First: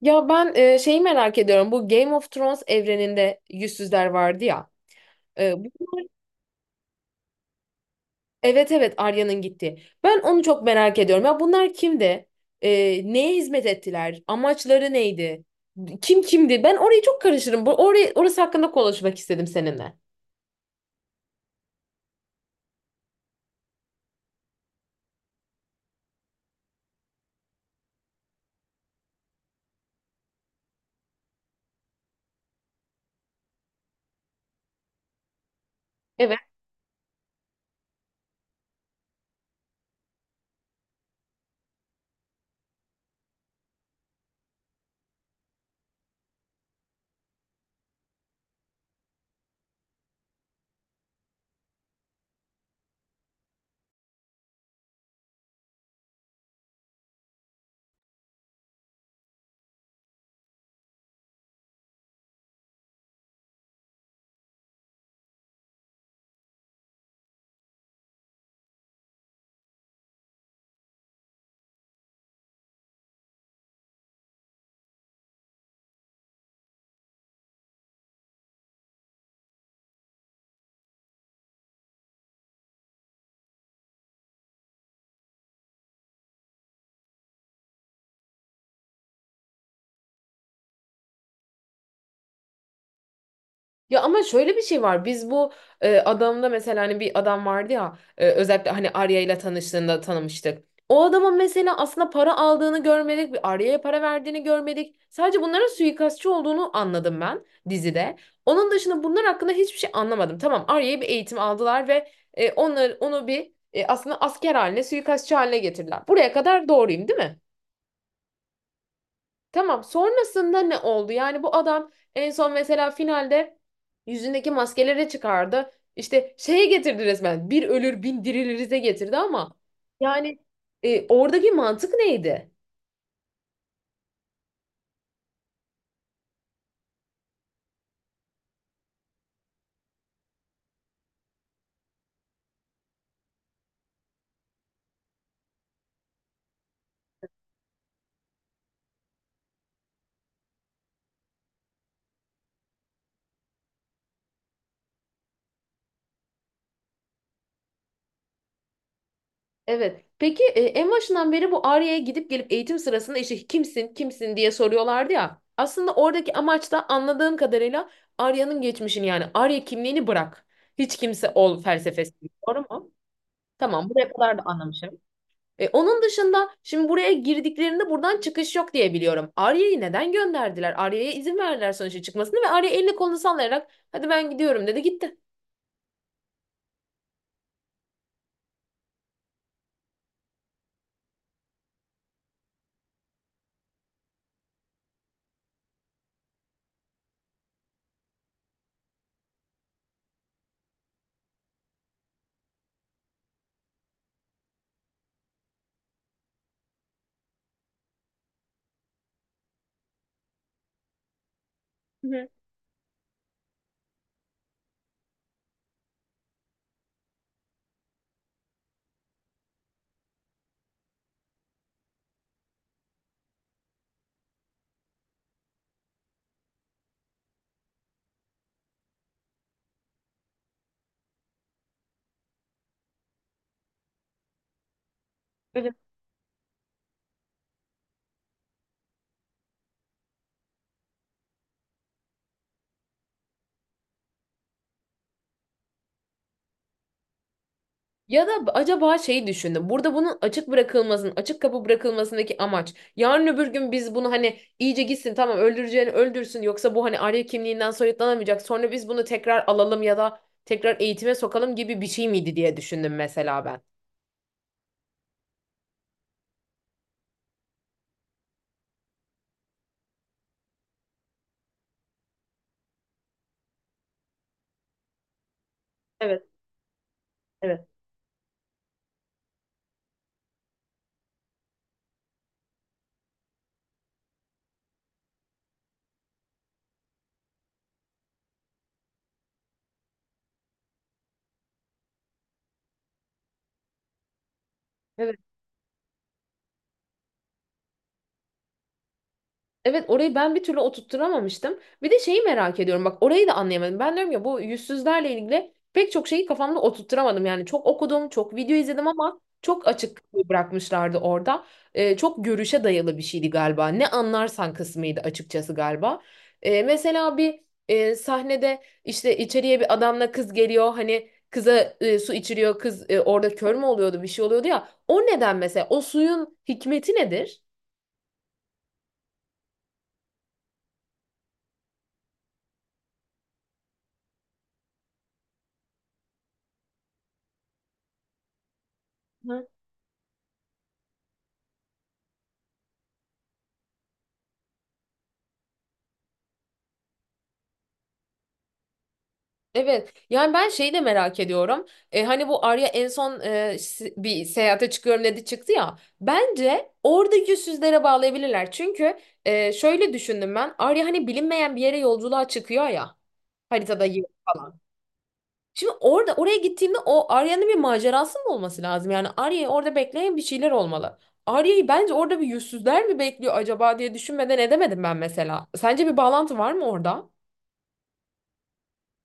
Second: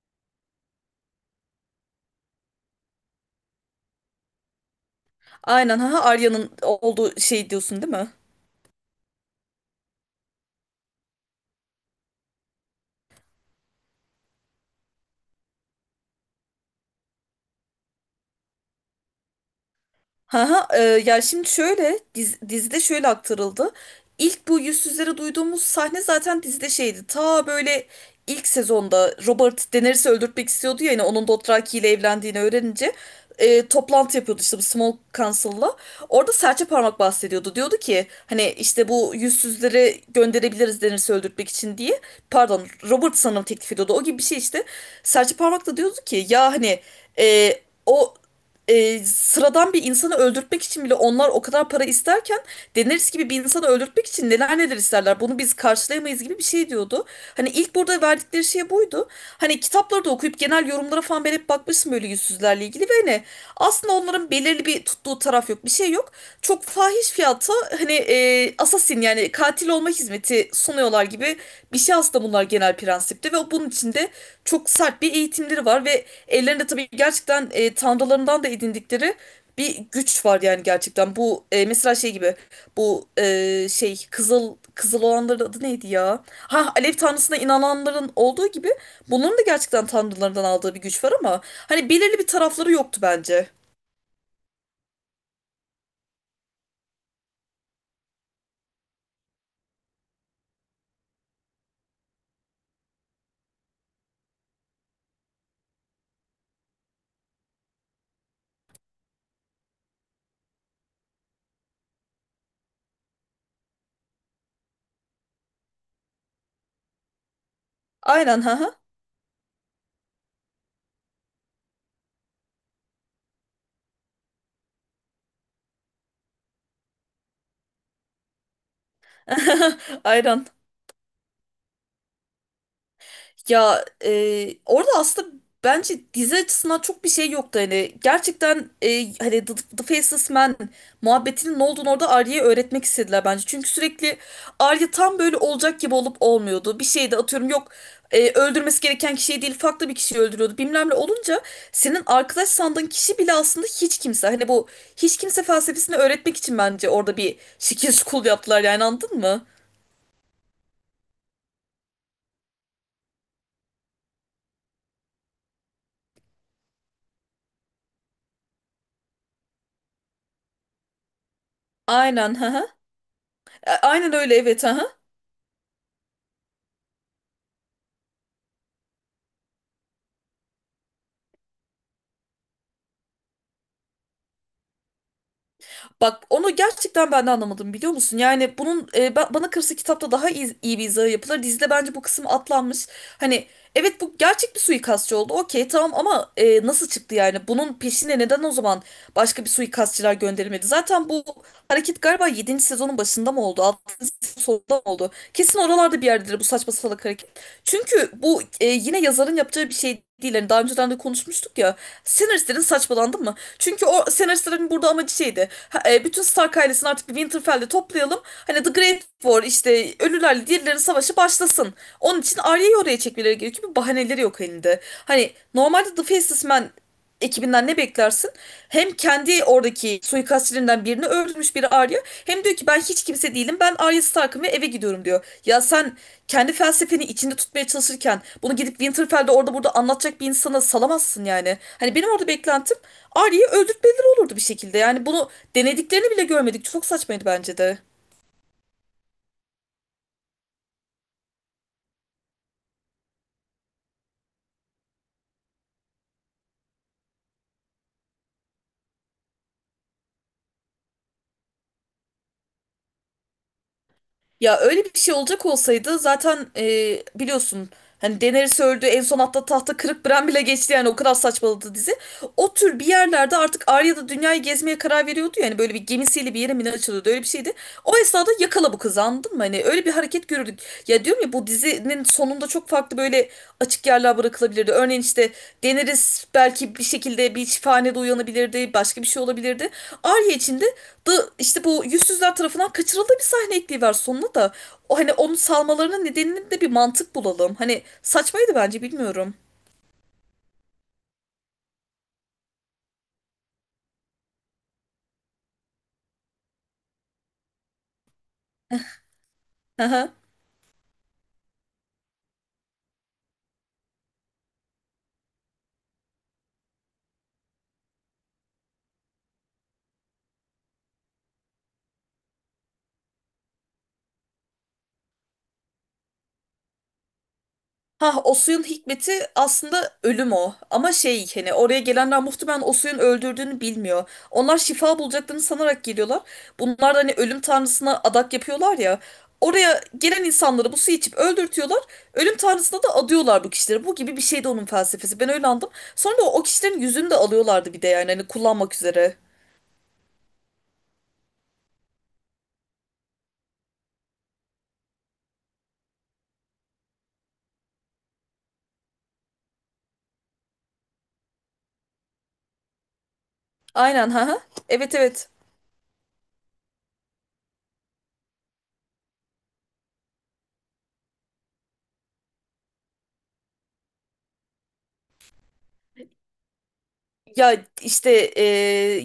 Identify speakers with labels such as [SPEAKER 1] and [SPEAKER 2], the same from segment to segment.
[SPEAKER 1] Şeyi merak ediyorum. Bu Game of Thrones evreninde yüzsüzler vardı ya. E,
[SPEAKER 2] Aynen ha,
[SPEAKER 1] bunlar,
[SPEAKER 2] Arya'nın olduğu şey diyorsun değil mi?
[SPEAKER 1] evet evet Arya'nın gitti. Ben onu çok merak ediyorum. Ya bunlar kimdi? E, neye hizmet ettiler? Amaçları neydi? Kim kimdi? Ben orayı çok karışırım. Orası hakkında konuşmak istedim seninle.
[SPEAKER 2] Ha ha, ya şimdi şöyle dizide şöyle aktarıldı. İlk bu yüzsüzleri duyduğumuz sahne zaten dizide şeydi. Ta böyle ilk sezonda Robert Daenerys'i öldürtmek istiyordu ya, yani onun Dothraki ile evlendiğini öğrenince toplantı yapıyordu işte bu Small Council'la. Orada
[SPEAKER 1] Evet.
[SPEAKER 2] serçe parmak bahsediyordu. Diyordu ki hani işte bu yüzsüzleri gönderebiliriz Daenerys'i öldürtmek için diye. Pardon, Robert sanırım teklif ediyordu. O gibi bir şey işte. Serçe parmak da diyordu ki ya hani e, o sıradan bir insanı öldürtmek için bile onlar o kadar para isterken Daenerys gibi bir insanı öldürtmek için neler neler isterler. Bunu biz karşılayamayız gibi bir şey diyordu. Hani ilk burada verdikleri şey buydu. Hani kitapları da okuyup genel yorumlara falan ben hep bakmıştım böyle yüzsüzlerle ilgili ve hani aslında onların belirli bir tuttuğu taraf yok. Bir şey yok. Çok fahiş fiyata hani assassin, yani katil olma hizmeti sunuyorlar gibi bir şey aslında bunlar genel prensipte, ve bunun içinde çok sert bir eğitimleri var ve ellerinde tabii gerçekten tanrılarından da edindikleri bir güç var yani gerçekten. Bu mesela şey gibi, bu şey kızıl kızıl olanların adı neydi ya? Ha, Alev tanrısına inananların olduğu gibi bunların da gerçekten tanrılarından aldığı bir güç var ama hani belirli bir tarafları yoktu bence.
[SPEAKER 1] Ya ama şöyle bir şey var. Adamda mesela hani bir adam vardı ya, özellikle hani Arya ile tanıştığında tanımıştık. O adamın mesela aslında para aldığını görmedik, bir Arya'ya para verdiğini görmedik. Sadece bunların suikastçı olduğunu anladım ben dizide. Onun dışında bunlar hakkında hiçbir şey anlamadım. Tamam, Arya'ya bir eğitim aldılar ve onu bir aslında asker haline, suikastçı haline getirdiler. Buraya kadar doğruyum, değil mi?
[SPEAKER 2] Aynen ha, ha.
[SPEAKER 1] Tamam. Sonrasında ne oldu? Yani bu adam en son mesela finalde yüzündeki maskeleri çıkardı. İşte şeye getirdi resmen. Bir ölür bin dirilirize getirdi ama yani
[SPEAKER 2] Aynen.
[SPEAKER 1] oradaki mantık neydi?
[SPEAKER 2] Ya orada aslında bence dizi açısından çok bir şey yoktu hani gerçekten hani The Faceless Man muhabbetinin ne olduğunu orada Arya'ya öğretmek istediler bence. Çünkü sürekli Arya tam böyle olacak gibi olup olmuyordu. Bir şeyde atıyorum yok öldürmesi gereken kişiyi değil farklı bir kişiyi öldürüyordu bilmem ne olunca senin arkadaş sandığın kişi bile aslında hiç kimse. Hani bu hiç kimse felsefesini öğretmek için bence orada bir şekil school yaptılar yani, anladın mı?
[SPEAKER 1] Evet. Peki, en başından beri bu Arya'ya gidip gelip eğitim sırasında işte kimsin kimsin diye soruyorlardı ya. Aslında oradaki amaç da anladığım kadarıyla Arya'nın geçmişini, yani Arya kimliğini bırak. Hiç kimse ol felsefesi.
[SPEAKER 2] Aynen
[SPEAKER 1] Doğru
[SPEAKER 2] ha.
[SPEAKER 1] mu? Tamam. Buraya
[SPEAKER 2] Aynen öyle,
[SPEAKER 1] kadar da
[SPEAKER 2] evet ha.
[SPEAKER 1] anlamışım. Onun dışında şimdi buraya girdiklerinde buradan çıkış yok diye biliyorum. Arya'yı neden gönderdiler? Arya'ya izin verdiler sonuçta çıkmasını ve Arya elini kolunu sallayarak hadi ben gidiyorum dedi gitti.
[SPEAKER 2] Bak, onu gerçekten ben de anlamadım biliyor musun? Yani bunun bana kalırsa kitapta daha iyi bir izahı yapılır. Dizide bence bu kısım atlanmış. Hani evet, bu gerçek bir suikastçı oldu. Okey, tamam ama nasıl çıktı yani? Bunun peşine neden o zaman başka bir suikastçılar gönderilmedi? Zaten bu hareket galiba 7. sezonun başında mı oldu? 6. sezonun sonunda mı oldu? Kesin oralarda bir yerdedir bu saçma salak hareket. Çünkü bu yine yazarın yapacağı bir şey değil. Hani daha önceden de konuşmuştuk ya.
[SPEAKER 1] Hı hı.
[SPEAKER 2] Senaristlerin saçmalandı mı? Çünkü o senaristlerin burada amacı şeydi. Ha, bütün Stark ailesini artık bir Winterfell'de toplayalım. Hani The Great War işte ölülerle diğerlerin savaşı başlasın. Onun için Arya'yı oraya çekmeleri gerekiyor. Bir bahaneleri yok elinde. Hani normalde The Faceless Man ekibinden ne beklersin? Hem kendi oradaki suikastçilerinden birini öldürmüş biri Arya. Hem diyor ki ben hiç kimse değilim. Ben Arya Stark'ım ve eve gidiyorum diyor. Ya
[SPEAKER 1] Evet.
[SPEAKER 2] sen kendi felsefeni içinde tutmaya çalışırken bunu gidip Winterfell'de orada burada anlatacak bir insana salamazsın yani. Hani benim orada beklentim Arya'yı öldürtmeleri olurdu bir şekilde. Yani bunu denediklerini bile görmedik. Çok saçmaydı bence de.
[SPEAKER 1] Ya da acaba şeyi düşündüm. Burada bunun açık bırakılmasının, açık kapı bırakılmasındaki amaç. Yarın öbür gün biz bunu hani iyice gitsin tamam öldüreceğini öldürsün, yoksa bu hani Arya kimliğinden soyutlanamayacak. Sonra biz bunu tekrar alalım ya da tekrar eğitime sokalım gibi bir şey miydi diye düşündüm mesela ben.
[SPEAKER 2] Ya öyle bir şey olacak olsaydı zaten biliyorsun hani Daenerys öldü en son, hatta tahta kırık Bran bile geçti yani, o kadar saçmaladı dizi. O tür bir yerlerde artık Arya da dünyayı gezmeye karar veriyordu yani, böyle bir
[SPEAKER 1] Evet.
[SPEAKER 2] gemisiyle bir yere mi ne açılıyordu, öyle bir şeydi.
[SPEAKER 1] Evet.
[SPEAKER 2] O esnada yakala bu kızı, anladın mı? Hani öyle bir hareket görürdük. Ya diyorum ya, bu dizinin sonunda çok farklı böyle açık yerler bırakılabilirdi. Örneğin işte Daenerys belki bir şekilde bir şifanede uyanabilirdi, başka bir şey olabilirdi. Arya için de da işte bu yüzsüzler tarafından kaçırıldığı bir sahne ekliyorlar sonuna da. O hani
[SPEAKER 1] Evet.
[SPEAKER 2] onun salmalarının nedenini de bir mantık bulalım. Hani saçmaydı bence, bilmiyorum.
[SPEAKER 1] Evet, orayı ben bir türlü oturtturamamıştım. Bir de şeyi merak ediyorum bak, orayı da anlayamadım. Ben diyorum ya, bu yüzsüzlerle ilgili pek çok şeyi kafamda oturtturamadım. Yani çok okudum, çok video izledim ama çok açık bırakmışlardı orada. Çok görüşe dayalı bir şeydi galiba. Ne anlarsan kısmıydı açıkçası galiba. Ee, mesela bir sahnede işte içeriye bir adamla kız geliyor. Hani kıza su içiriyor. Kız orada kör mü oluyordu, bir şey oluyordu ya. O neden, mesela o suyun hikmeti nedir?
[SPEAKER 2] Ha, o suyun hikmeti aslında ölüm o. Ama şey, hani oraya gelenler muhtemelen o suyun öldürdüğünü bilmiyor. Onlar şifa bulacaklarını sanarak geliyorlar. Bunlar da hani ölüm tanrısına adak yapıyorlar ya. Oraya gelen insanları bu suyu içip öldürtüyorlar. Ölüm tanrısına da adıyorlar bu kişileri. Bu gibi bir şey de onun felsefesi. Ben öyle anladım. Sonra da o kişilerin yüzünü de alıyorlardı bir de yani, hani kullanmak üzere.
[SPEAKER 1] Evet, yani ben şeyi de merak ediyorum. Hani bu Arya en son bir seyahate çıkıyorum dedi çıktı ya. Bence oradaki yüzsüzlere bağlayabilirler. Çünkü şöyle düşündüm ben. Arya hani bilinmeyen bir yere yolculuğa çıkıyor ya. Haritada yıl
[SPEAKER 2] Aynen ha. Ha.
[SPEAKER 1] falan.
[SPEAKER 2] Evet, evet.
[SPEAKER 1] Şimdi orada oraya gittiğimde o Arya'nın bir macerası mı olması lazım? Yani Arya'yı orada bekleyen bir şeyler olmalı. Arya'yı bence orada bir yüzsüzler mi bekliyor acaba diye düşünmeden edemedim ben mesela. Sence bir bağlantı var mı orada?
[SPEAKER 2] Ya işte e,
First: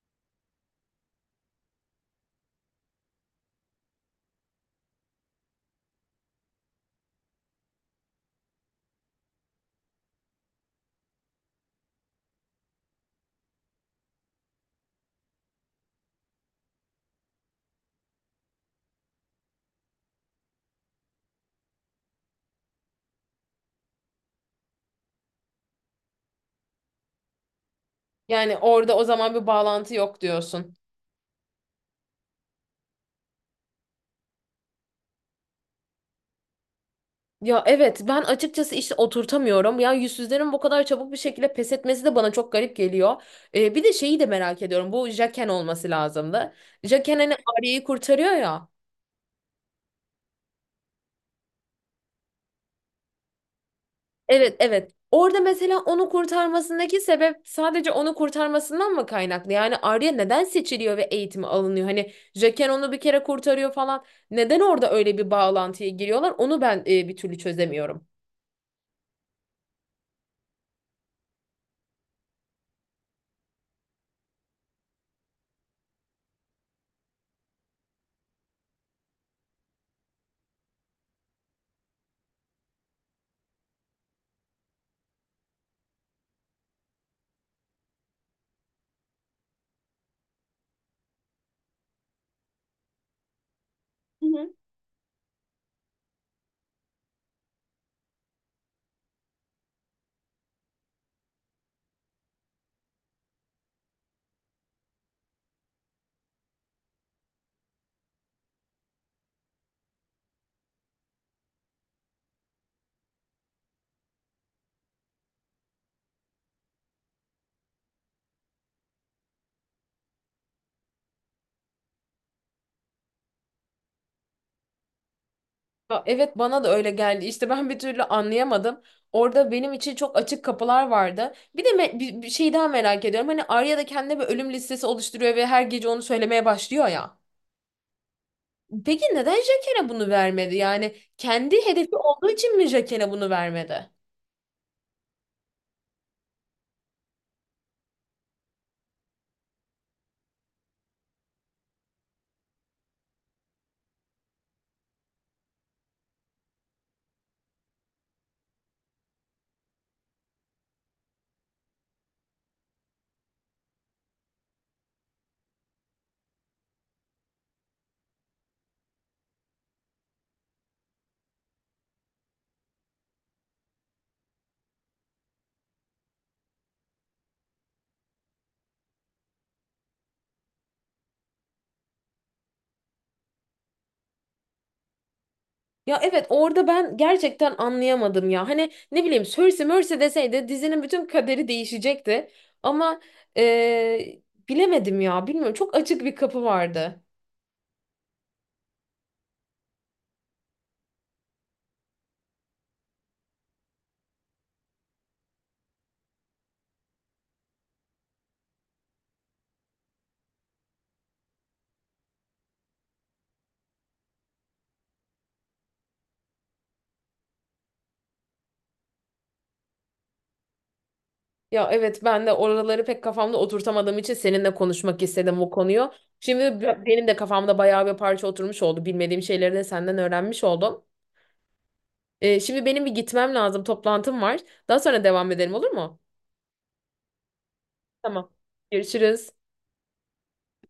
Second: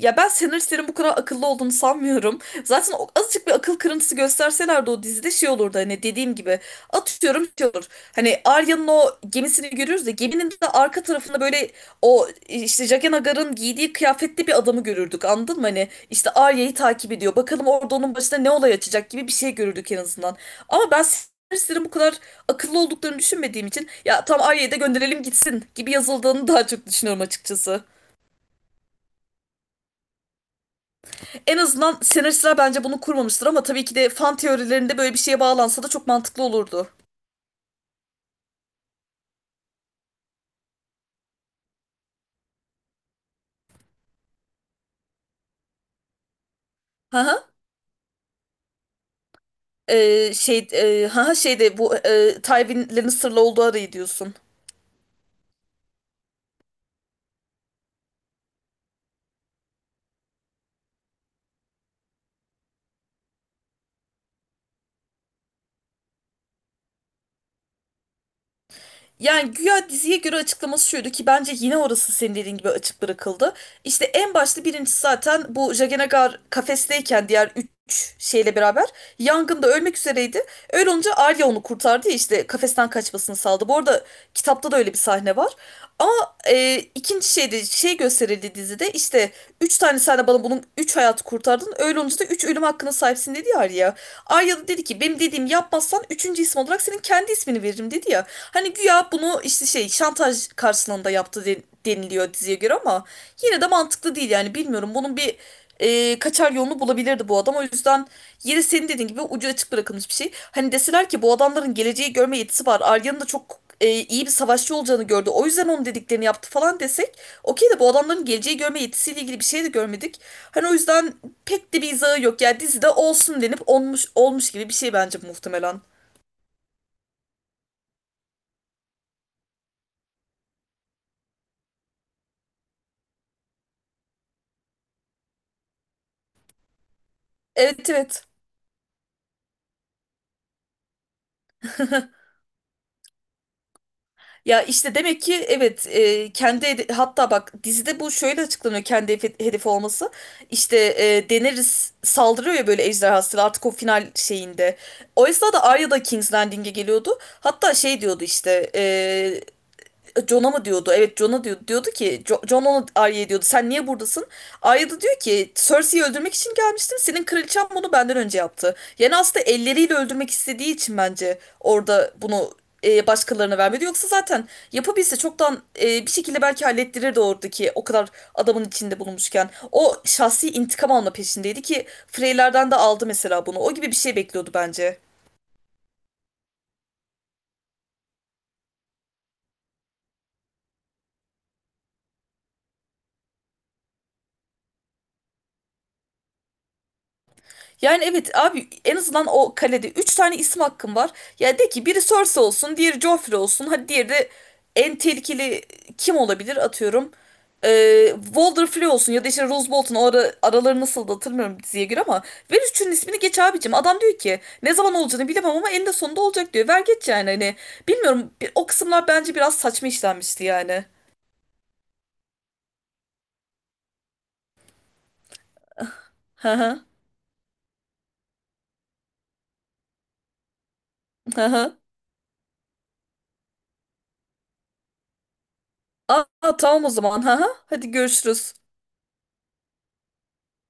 [SPEAKER 2] ya ben senaristlerin bu kadar akıllı olduğunu sanmıyorum. Zaten o, azıcık bir akıl kırıntısı gösterselerdi o dizide şey olurdu hani, dediğim gibi. Atıyorum şey olur. Hani Arya'nın o gemisini görürüz de geminin de arka tarafında böyle o işte Jaqen H'ghar'ın giydiği kıyafetli bir adamı görürdük, anladın mı? Hani işte Arya'yı takip ediyor. Bakalım orada onun başına ne olay açacak gibi bir şey görürdük en azından. Ama ben senaristlerin bu kadar akıllı olduklarını düşünmediğim için ya tam Arya'yı da gönderelim gitsin gibi yazıldığını daha çok düşünüyorum açıkçası.
[SPEAKER 1] Yani orada o zaman bir bağlantı yok diyorsun.
[SPEAKER 2] En azından senaristler bence bunu kurmamıştır ama tabii ki de fan teorilerinde böyle bir şeye bağlansa da çok mantıklı olurdu.
[SPEAKER 1] Ya evet, ben açıkçası işte oturtamıyorum. Ya yüzsüzlerin bu kadar çabuk bir şekilde pes etmesi de bana çok garip geliyor. Bir de şeyi de merak ediyorum. Bu Jaken olması lazımdı.
[SPEAKER 2] Hı
[SPEAKER 1] Jaken hani
[SPEAKER 2] hı.
[SPEAKER 1] Arya'yı kurtarıyor ya.
[SPEAKER 2] Hı hı, şeyde bu Tywin'lerin sırlı olduğu arayı diyorsun.
[SPEAKER 1] Evet, evet. Orada mesela onu kurtarmasındaki sebep sadece onu kurtarmasından mı kaynaklı? Yani Arya neden seçiliyor ve eğitimi alınıyor? Hani Jaqen onu bir kere kurtarıyor falan. Neden orada öyle bir bağlantıya giriyorlar? Onu ben bir türlü çözemiyorum.
[SPEAKER 2] Yani güya diziye göre açıklaması şuydu ki bence yine orası senin dediğin gibi açık bırakıldı. İşte en başta birincisi zaten bu Jaganagar kafesteyken diğer 3 şeyle beraber yangında ölmek üzereydi. Öyle olunca Arya onu kurtardı ya, işte kafesten kaçmasını sağladı. Bu arada kitapta da öyle bir sahne var. Ama ikinci şeyde şey gösterildi dizide, işte 3 tane sen de bana bunun 3 hayatı kurtardın. Öyle olunca da 3 ölüm hakkına sahipsin dedi ya Arya. Arya da dedi ki benim dediğimi yapmazsan 3. isim olarak senin kendi ismini veririm dedi ya. Hani güya bunu işte şey şantaj karşılığında yaptı deniliyor diziye göre ama yine de mantıklı değil yani, bilmiyorum. Bunun bir kaçar yolunu bulabilirdi bu adam. O yüzden yine senin dediğin gibi ucu açık bırakılmış bir şey. Hani deseler ki bu adamların geleceği görme yetisi var. Arya'nın da çok iyi bir savaşçı olacağını gördü. O yüzden onun dediklerini yaptı falan desek okey, de bu adamların geleceği görme yetisiyle ilgili bir şey de görmedik. Hani o yüzden pek de bir izahı yok. Ya dizide olsun denip olmuş olmuş gibi bir şey bence muhtemelen.
[SPEAKER 1] Ya evet, bana da öyle geldi. İşte ben bir türlü anlayamadım. Orada benim için çok açık kapılar vardı. Bir de bir şey daha merak ediyorum. Hani Arya da kendine bir ölüm listesi oluşturuyor ve her gece onu söylemeye başlıyor ya.
[SPEAKER 2] Evet, evet.
[SPEAKER 1] Peki neden Jaqen'e bunu vermedi? Yani kendi hedefi olduğu için mi Jaqen'e bunu vermedi?
[SPEAKER 2] Ya işte demek ki evet, hatta bak dizide bu şöyle açıklanıyor, kendi hedefi olması. İşte Daenerys saldırıyor ya böyle ejderhasıyla artık o final şeyinde. O esnada Arya da King's Landing'e geliyordu. Hatta şey diyordu işte John'a mı diyordu? Evet, John'a diyordu. Diyordu ki John ona, Arya'ya diyordu. Sen niye buradasın? Arya da diyor ki Cersei'yi öldürmek için gelmiştim. Senin kraliçen bunu benden önce yaptı. Yani aslında elleriyle öldürmek istediği için bence orada bunu başkalarına vermedi. Yoksa zaten yapabilse çoktan bir şekilde belki hallettirirdi oradaki o kadar adamın içinde bulunmuşken. O şahsi intikam alma peşindeydi ki Freyler'den de aldı mesela bunu. O gibi bir şey bekliyordu bence.
[SPEAKER 1] Ya evet, orada ben gerçekten anlayamadım ya. Hani ne bileyim, Cersei Mercy deseydi dizinin bütün kaderi değişecekti. Ama eee, bilemedim ya. Bilmiyorum, çok açık bir kapı vardı.
[SPEAKER 2] Yani evet abi, en azından o kalede 3 tane isim hakkım var. Ya de ki biri Cersei olsun, diğeri Joffrey olsun. Hadi diğeri de en tehlikeli kim olabilir atıyorum. Walder olsun ya da işte Rose Bolton o araları nasıl da hatırlamıyorum diziye göre ama ver 3'ünün ismini geç abicim. Adam diyor ki ne zaman olacağını bilemem ama eninde sonunda olacak diyor. Ver geç yani, hani. Bilmiyorum, o kısımlar bence biraz saçma işlenmişti yani.
[SPEAKER 1] Ya evet, ben de oraları pek kafamda oturtamadığım için seninle konuşmak istedim bu konuyu.
[SPEAKER 2] Hı
[SPEAKER 1] Şimdi
[SPEAKER 2] hı.
[SPEAKER 1] benim de kafamda bayağı bir parça oturmuş oldu. Bilmediğim şeyleri de senden öğrenmiş oldum.
[SPEAKER 2] Hı hı.
[SPEAKER 1] Şimdi benim bir gitmem lazım. Toplantım var. Daha sonra devam edelim olur mu?
[SPEAKER 2] Aa tamam o zaman. Hı hı. Hadi
[SPEAKER 1] Tamam.
[SPEAKER 2] görüşürüz.
[SPEAKER 1] Görüşürüz.